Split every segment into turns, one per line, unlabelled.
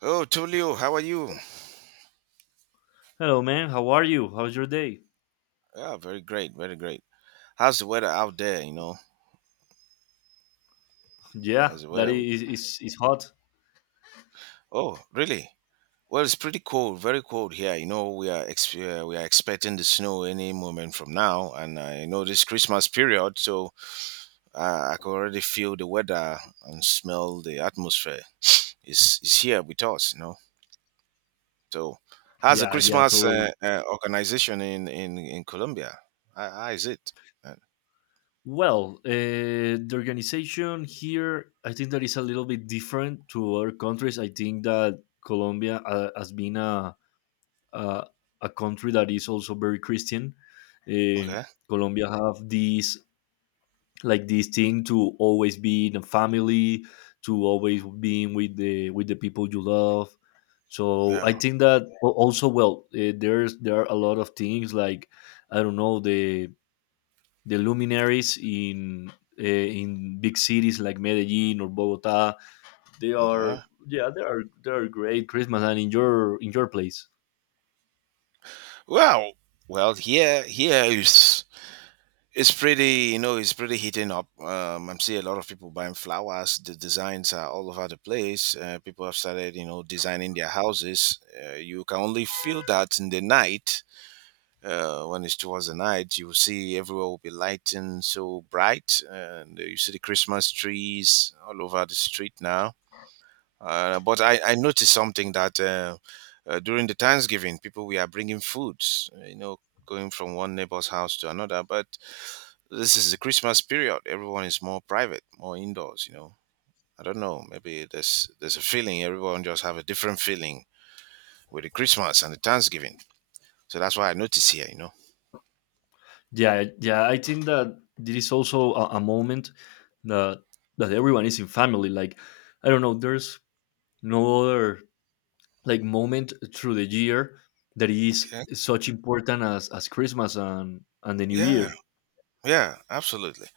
Oh, Tulio, how are you?
Hello, man. How are you? How's your day?
Yeah, very great, very great. How's the weather out there? You know,
Yeah,
how's the
that
weather?
is is, is hot.
Oh, really? Well, it's pretty cold, very cold here. You know, we are expecting the snow any moment from now, and you know this Christmas period, so I can already feel the weather and smell the atmosphere. It's here with us, So, how's the
Yeah, yeah,
Christmas
totally.
organization in Colombia? How is it? Uh,
The organization here, I think that is a little bit different to other countries. I think that Colombia has been a a country that is also very Christian. Uh,
okay.
Colombia have this like this thing to always be in a family, to always being with the people you love. So I
Yeah.
think that there's, there are a lot of things like, I don't know, the luminaries in big cities like Medellin or Bogota. They are,
Okay.
yeah, they are, they are great Christmas. And in your place?
Well, well, here, here is it's pretty, it's pretty heating up. I'm seeing a lot of people buying flowers. The designs are all over the place. People have started, designing their houses. You can only feel that in the night. When it's towards the night, you will see everywhere will be lighting so bright, and you see the Christmas trees all over the street now. But I noticed something that during the Thanksgiving, people we are bringing foods, going from one neighbor's house to another. But this is the Christmas period; everyone is more private, more indoors. You know, I don't know. Maybe there's a feeling everyone just have a different feeling with the Christmas and the Thanksgiving. So that's why I notice here. You know.
Yeah, yeah, I think that this is also a moment that, that everyone is in family. Like, I don't know, there's no other like moment through the year that is
Okay.
such important as Christmas and the New
Yeah.
Year.
Yeah. Absolutely.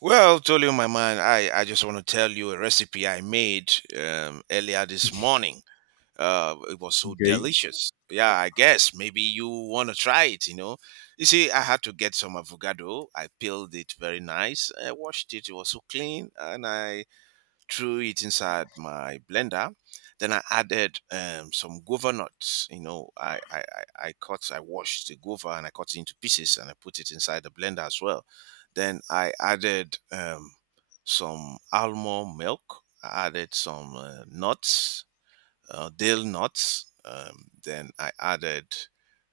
Well, told you my man, I just want to tell you a recipe I made earlier this morning. It was so
Okay.
delicious. Yeah, I guess maybe you want to try it, you know. You see, I had to get some avocado. I peeled it very nice, I washed it, it was so clean, and I threw it inside my blender. Then I added some guava nuts. You know, I cut, I washed the guava and I cut it into pieces and I put it inside the blender as well. Then I added some almond milk. I added some nuts, dill nuts. Then I added,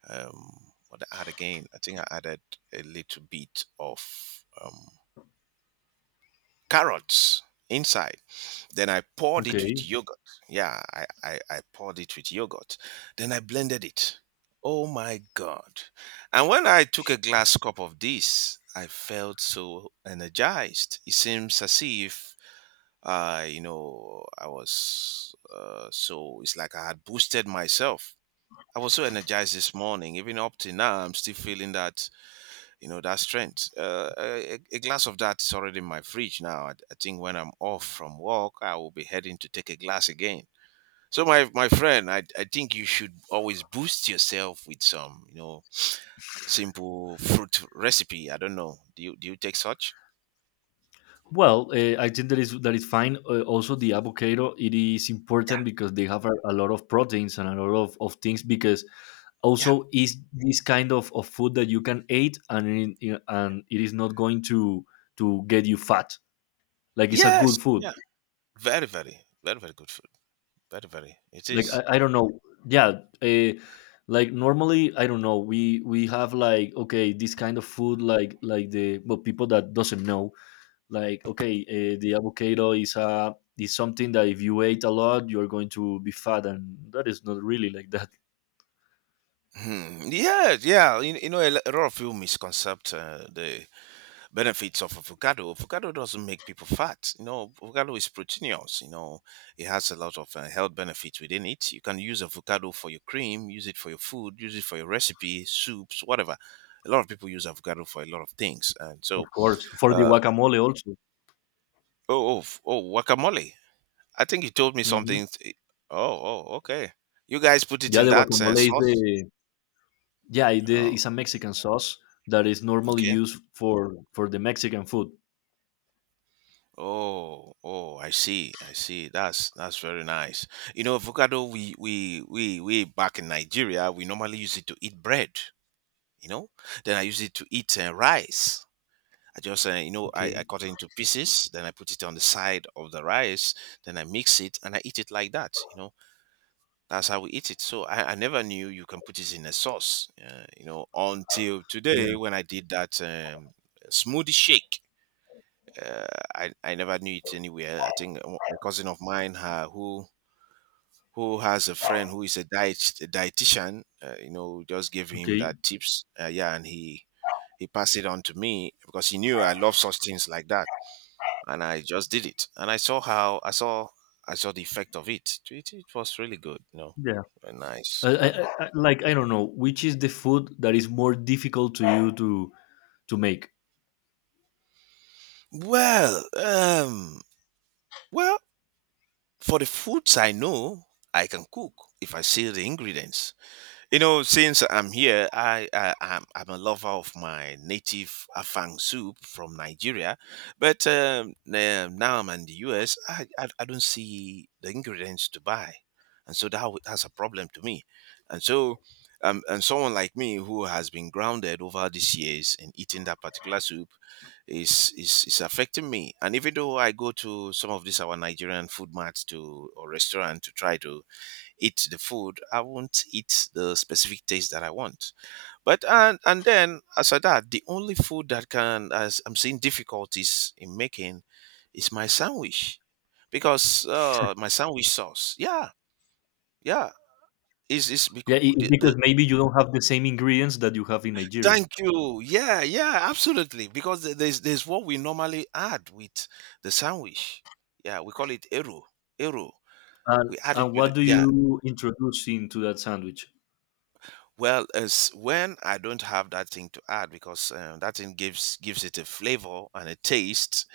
um, what did I add again? I think I added a little bit of carrots inside. Then I poured it with
Okay.
yogurt. Yeah, I poured it with yogurt. Then I blended it. Oh my God. And when I took a glass cup of this, I felt so energized. It seems as if I was so it's like I had boosted myself. I was so energized this morning. Even up to now, I'm still feeling that, you know, that strength. A glass of that is already in my fridge now. I think when I'm off from work, I will be heading to take a glass again. So, my friend, I think you should always boost yourself with some, you know, simple fruit recipe. I don't know. Do you take such?
I think that is fine. Also, the avocado, it is
Yeah.
important because they have a lot of proteins and a lot of things. Because
Yeah.
also is this kind of food that you can eat and and it is not going to get you fat. Like, it's a
Yes.
good food.
Yeah. Very, very, very, very good food. Very, very. It
Like
is.
I don't know, yeah, uh, like normally, I don't know, we have like, okay, this kind of food, like the, but people that doesn't know, like okay, the avocado is a, is something that if you ate a lot you're going to be fat, and that is not really like that.
Hmm. Yeah, yeah. You know, a lot of people misconcept the benefits of avocado. Avocado doesn't make people fat. You know, avocado is proteinous. You know, it has a lot of health benefits within it. You can use avocado for your cream, use it for your food, use it for your recipe, soups, whatever. A lot of people use avocado for a lot of things. And
Of
so,
course, for the
uh,
guacamole also.
oh, oh, guacamole. I think you told me
Hmm.
something. Oh, oh, okay. You guys put it
Yeah,
in
the
that
guacamole is the,
sauce.
yeah, it, the, it's
Oh,
a Mexican sauce that is normally
okay.
used for the Mexican food.
Oh, oh, I see, I see. That's very nice. You know, avocado we back in Nigeria, we normally use it to eat bread, you know? Then I use it to eat rice. I just you know, I
Okay.
cut it into pieces, then I put it on the side of the rice, then I mix it and I eat it like that, you know? That's how we eat it. So I never knew you can put it in a sauce, you know, until
Yeah.
today when I did that smoothie shake. uh, I never knew it anywhere. I think a cousin of mine who has a friend who is a diet a dietitian, you know, just gave him
Okay.
that tips. Yeah, and he passed it on to me because he knew I love such things like that, and I just did it. And I saw the effect of it. It was really good, you know, nice.
I,
Yeah.
I, I, like I don't know which is the food that is more difficult to you to make.
Well, well, for the foods I know, I can cook if I see the ingredients. You know, since I'm here, I'm a lover of my native afang soup from Nigeria, but now I'm in the US. I don't see the ingredients to buy, and so that's a problem to me. And so, and someone like me who has been grounded over these years in eating that particular soup is affecting me. And even though I go to some of these our Nigerian food marts to or restaurant to try to eat the food, I won't eat the specific taste that I want. But and then as for that, the only food that can as I'm seeing difficulties in making is my sandwich because my sandwich sauce. Yeah, yeah. Is is bec-
Yeah, it, it's because
the
maybe you don't have the same ingredients that you have in Nigeria.
thank you. Yeah, yeah, absolutely. Because there's what we normally add with the sandwich. Yeah, we call it eru. Eru. We add it
And
with
what do
yeah,
you introduce into that sandwich?
well, as when I don't have that thing to add because that thing gives it a flavor and a taste.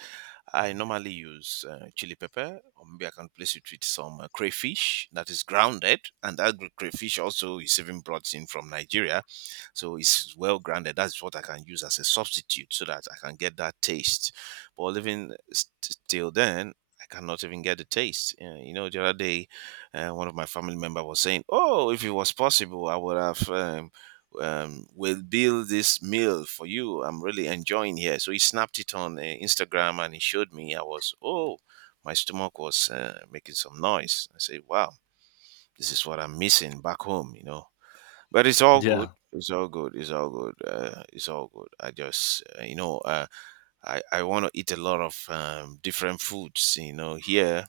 I normally use chili pepper, or maybe I can place it with some crayfish that is grounded, and that crayfish also is even brought in from Nigeria, so it's well grounded. That's what I can use as a substitute, so that I can get that taste. But even st- till then. I cannot even get the taste. You know, the other day, one of my family member was saying, "Oh, if it was possible, I would have we'll build this meal for you. I'm really enjoying here." So he snapped it on Instagram and he showed me. I was, oh, my stomach was making some noise. I said, wow, this is what I'm missing back home, you know. But it's all good.
Yeah,
It's all good. It's all good. It's all good. I just, you know, I want to eat a lot of different foods, you know, here.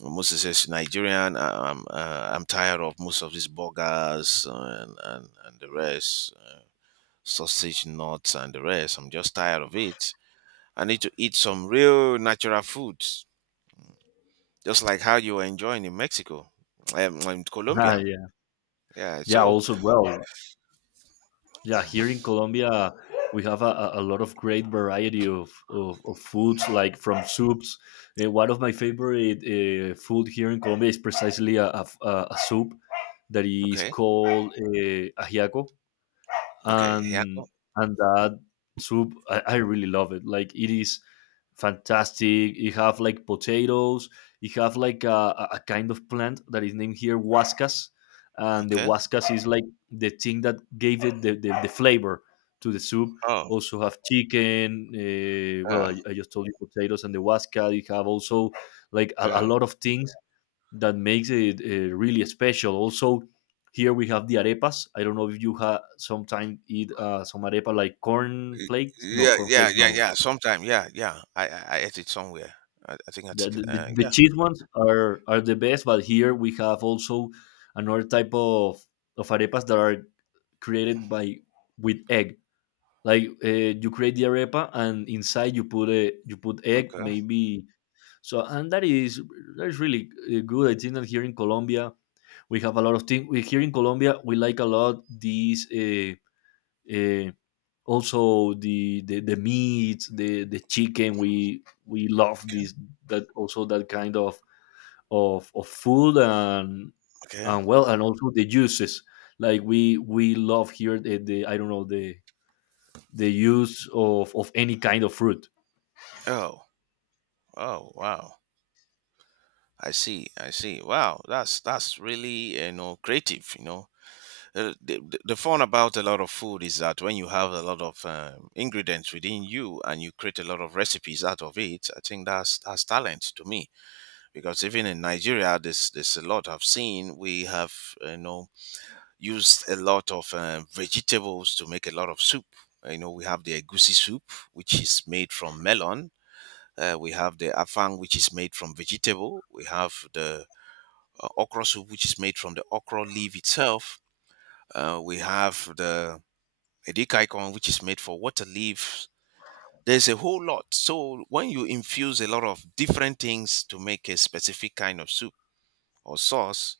Moses says Nigerian. I'm tired of most of these burgers and the rest. Sausage, nuts, and the rest. I'm just tired of it. I need to eat some real natural foods, just like how you were enjoying in Mexico, in
ah,
Colombia.
yeah,
Yeah.
yeah.
So
Also, well, yeah. Here in Colombia, we have a lot of great variety of of foods, like from soups. One of my favorite food here in Colombia is precisely a soup that is
okay,
called ajiaco,
okay, yeah, oh,
and that soup, I really love it. Like, it is fantastic. You have like potatoes. You have like a kind of plant that is named here huascas, and the
okay.
huascas is like the thing that gave it the flavor to the soup.
Oh,
Also have chicken. Well,
yeah,
I just told you potatoes and the huasca. You have also like a
yeah,
lot of things that makes it really special. Also, here we have the arepas. I don't know if you have sometimes eat some arepa like corn
Y-
flakes. No,
yeah,
corn
yeah,
flakes,
yeah,
no.
yeah. Sometime, yeah, yeah. I ate it somewhere. I think I
The,
took.
the
Yeah.
cheese ones are the best. But here we have also another type of arepas that are created by with egg. Like, you create the arepa and inside you put a, you put egg
Okay.
maybe. So, and that is, that is really good. I think that here in Colombia we have a lot of things. We here in Colombia, we like a lot these, uh, also the meat, the chicken. We love
Okay.
this, that also that kind of food. and
Okay.
and well, and also the juices. Like we love here the, I don't know, the use of any kind of fruit.
Oh. Oh. Wow. I see. I see. Wow. That's really, you know, creative. You know, the fun about a lot of food is that when you have a lot of ingredients within you and you create a lot of recipes out of it, I think that's talent to me. Because even in Nigeria, there's a lot I've seen. We have, you know, used a lot of vegetables to make a lot of soup. You know, we have the egusi soup, which is made from melon. We have the afang, which is made from vegetable. We have the okra soup, which is made from the okra leaf itself. We have the a dick icon which is made for water leaves. There's a whole lot. So when you infuse a lot of different things to make a specific kind of soup or sauce,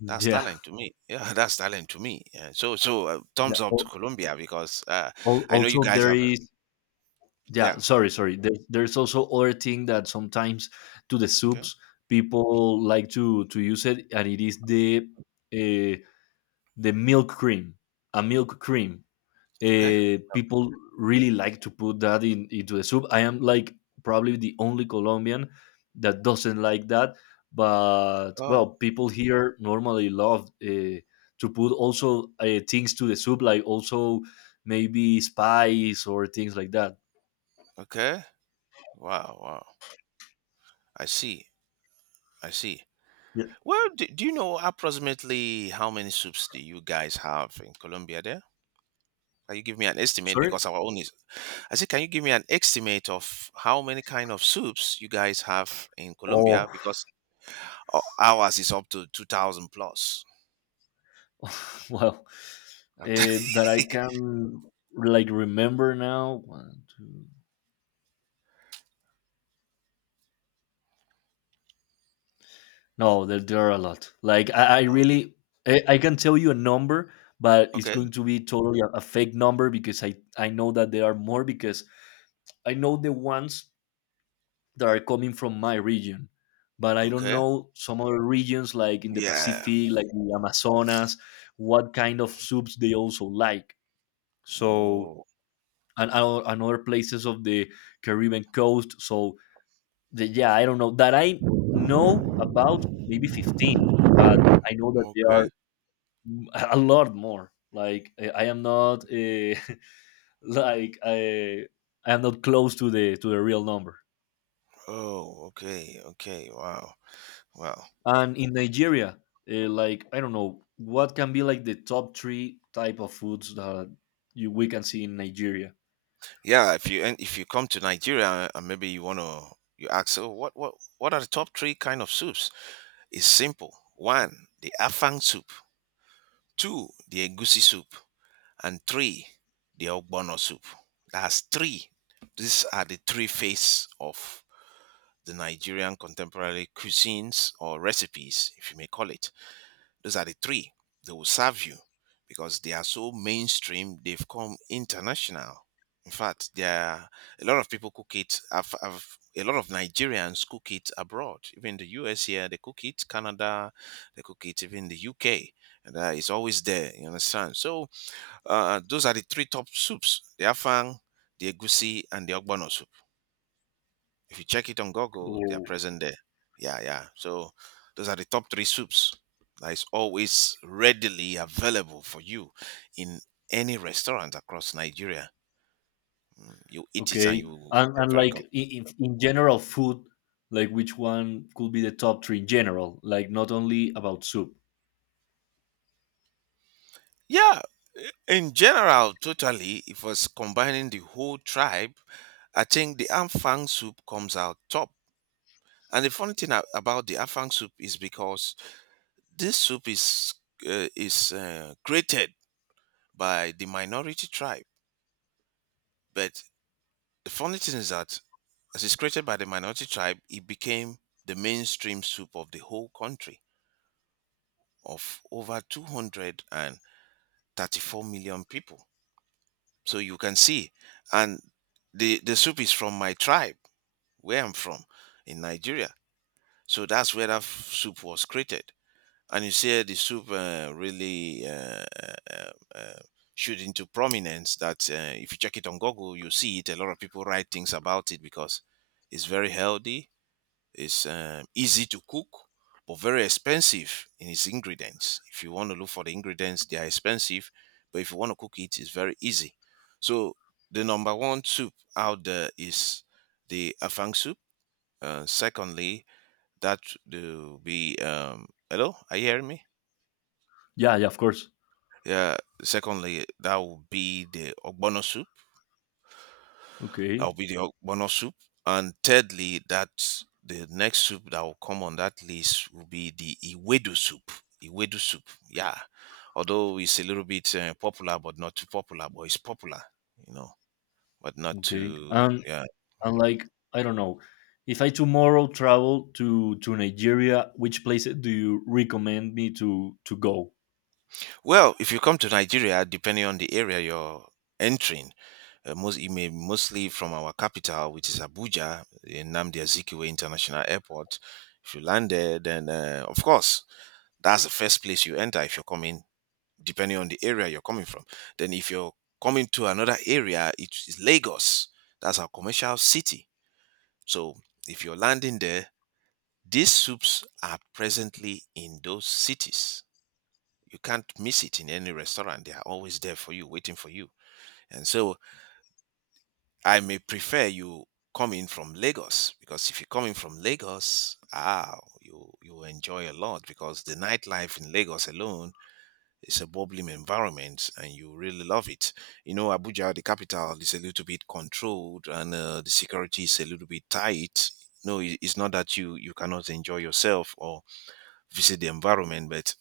that's
Yeah,
talent to me. Yeah, that's talent to me. Yeah. So so
yeah.
thumbs up to Colombia because I know you
Also,
guys
there
have. A,
is, yeah,
yeah.
sorry,
Okay.
sorry, there, there's also other thing that sometimes to the
Okay.
soups people like to use it, and it is uh, the milk cream, a milk cream.
Okay.
People really like to put that in into the soup. I am like probably the only Colombian that doesn't like that, but
Oh.
well, people here normally love to put also things to the soup, like also maybe spice or things like that.
Okay. Wow. Wow. I see. I see.
Yeah.
Well, do you know approximately how many soups do you guys have in Colombia? There, can you give me an estimate
Sorry.
because our own is I said, can you give me an estimate of how many kind of soups you guys have in
Oh,
Colombia? Because ours is up to 2,000 plus.
well,
I'm telling
that I
you.
can like remember now. One, two. No, there are a lot. Like I really, I can tell you a number, but it's
Okay.
going to be totally a fake number because I know that there are more, because I know the ones that are coming from my region, but I don't
Okay.
know some other regions like in the
Yeah.
Pacific, like the Amazonas, what kind of soups they also like. So,
Oh,
and other places of the Caribbean coast. So the, yeah, I don't know that I know about maybe 15, but I know that they are
okay.
a lot more. Like, I am not like I am not close to the real number.
Oh, okay. Okay. Wow. Wow.
And in Nigeria, like I don't know what can be like the top three type of foods that you we can see in Nigeria.
Yeah. If you, and if you come to Nigeria and maybe you want to, you ask, oh, what are the top three kind of soups? It's simple. One, the Afang soup. 2, the egusi soup, and 3, the ogbono soup. That's 3. These are the 3 phases of the Nigerian contemporary cuisines or recipes, if you may call it. Those are the three They will serve you because they are so mainstream, they've come international. In fact, there are a lot of people cook it. A lot of Nigerians cook it abroad. Even the US here, they cook it. Canada, they cook it. Even the UK, and, it's always there. You understand? So those are the three top soups: the afang, the egusi, and the ogbono soup. If you check it on Google, they are present there. Yeah, yeah. So those are the top three soups that is always readily available for you in any restaurant across Nigeria. You eat it and
Okay.
you get
And
very
like
comfortable.
in general food, like which one could be the top three in general, like not only about soup.
Yeah, in general, totally, if was combining the whole tribe, I think the Afang soup comes out top. And the funny thing about the Afang soup is because this soup is, created by the minority tribe, but the funny thing is that as it's created by the minority tribe, it became the mainstream soup of the whole country of over 234 million people. So you can see, and the soup is from my tribe, where I'm from in Nigeria. So that's where that soup was created. And you see the soup really uh, shoot into prominence that, if you check it on Google, you see it. A lot of people write things about it because it's very healthy. It's easy to cook, but very expensive in its ingredients. If you want to look for the ingredients, they are expensive, but if you want to cook it, it's very easy. So the number one soup out there is the afang soup. Secondly, that will be hello, are you hearing me?
Yeah, yeah, of course.
Yeah. Secondly, that would be the ogbono soup. That
Okay.
will be the ogbono soup. And thirdly, that the next soup that will come on that list will be the iwedu soup. Iwedu soup, yeah. Although it's a little bit popular, but not too popular, but it's popular, you know, but not
Okay.
too, yeah.
And like I don't know, if I tomorrow travel to Nigeria, which places do you recommend me to go?
Well, if you come to Nigeria, depending on the area you're entering, most it may mostly from our capital, which is Abuja, in Nnamdi Azikiwe International Airport. If you land there, then, of course, that's the first place you enter if you're coming, depending on the area you're coming from. Then if you're coming to another area, it is Lagos. That's our commercial city. So if you're landing there, these soups are presently in those cities. You can't miss it in any restaurant. They are always there for you, waiting for you. And so I may prefer you come in from Lagos, because if you're coming from Lagos, ah, you will enjoy a lot because the nightlife in Lagos alone, it's a bubbling environment and you really love it. You know, Abuja, the capital, is a little bit controlled, and the security is a little bit tight. No, it's not that you cannot enjoy yourself or visit the environment, but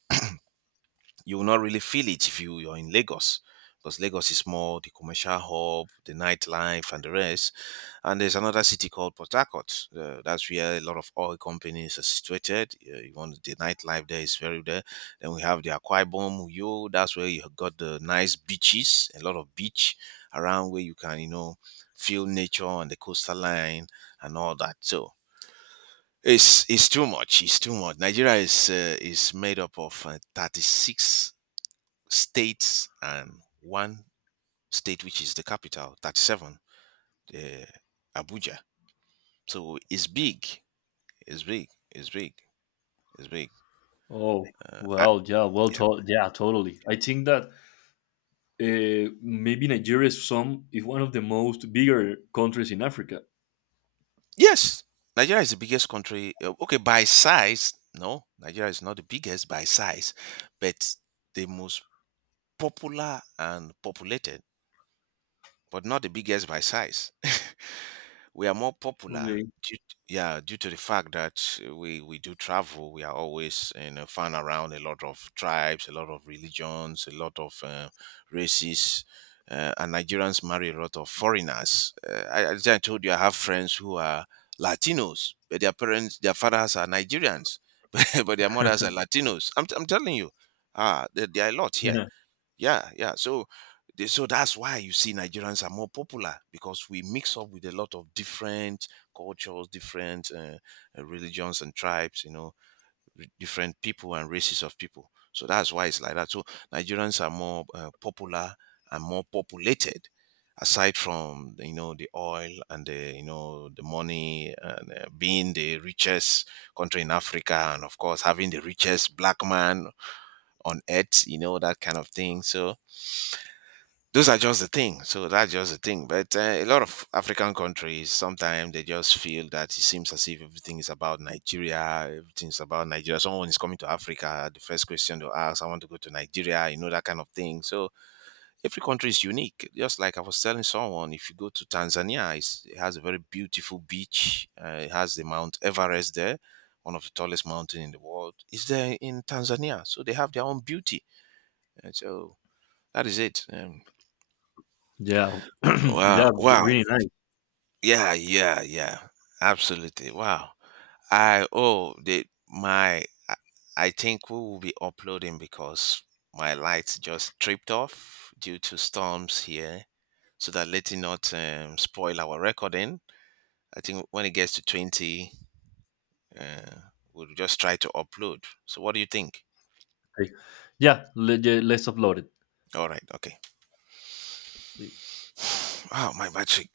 you will not really feel it if you, are in Lagos, because Lagos is more the commercial hub, the nightlife, and the rest. And there's another city called Port Harcourt. That's where a lot of oil companies are situated. You want, the nightlife there is very there. Then we have the Akwa Ibom, Uyo. That's where you got the nice beaches, a lot of beach around where you can, you know, feel nature and the coastal line and all that. So it's too much. It's too much. Nigeria is, made up of, 36 states and one state, which is the capital, 37, uh, Abuja, so it's big, it's big, it's big, it's big.
Oh,
uh, I-
well, yeah, well,
yeah.
yeah, totally. I think that maybe Nigeria is some is one of the most bigger countries in Africa.
Yes, Nigeria is the biggest country, okay, by size, no, Nigeria is not the biggest by size, but the most popular and populated, but not the biggest by size. We are more popular
Okay.
due, yeah, due to the fact that, we do travel, we are always, you know, found around a lot of tribes, a lot of religions, a lot of, races, and Nigerians marry a lot of foreigners. As I told you, I have friends who are Latinos, but their parents, their fathers are Nigerians, but their mothers are Latinos. I'm telling you, ah, there are a lot here. Yeah, yeah. So, so that's why you see Nigerians are more popular, because we mix up with a lot of different cultures, different, religions and tribes. You know, different people and races of people. So that's why it's like that. So Nigerians are more, popular and more populated. Aside from the oil, and the you know the money, and being the richest country in Africa, and of course having the richest black man on earth, you know, that kind of thing. So those are just the thing. So that's just the thing. But a lot of African countries sometimes, they just feel that it seems as if everything is about Nigeria. Everything's about Nigeria. Someone is coming to Africa, the first question to ask, I want to go to Nigeria. You know, that kind of thing. So every country is unique. Just like I was telling someone, if you go to Tanzania, it has a very beautiful beach. It has the Mount Everest there. One of the tallest mountain in the world is there in Tanzania, so they have their own beauty, and so that is it.
Yeah,
Wow,
yeah,
wow.
really nice.
Yeah, yeah, yeah. Absolutely. Wow. I oh the my I I think we will be uploading because my lights just tripped off due to storms here. So that, let it not spoil our recording. I think when it gets to 20, uh, we'll just try to upload. So what do you think?
Like, yeah, yeah, let's upload
All right. Okay.
it.
Wow, my battery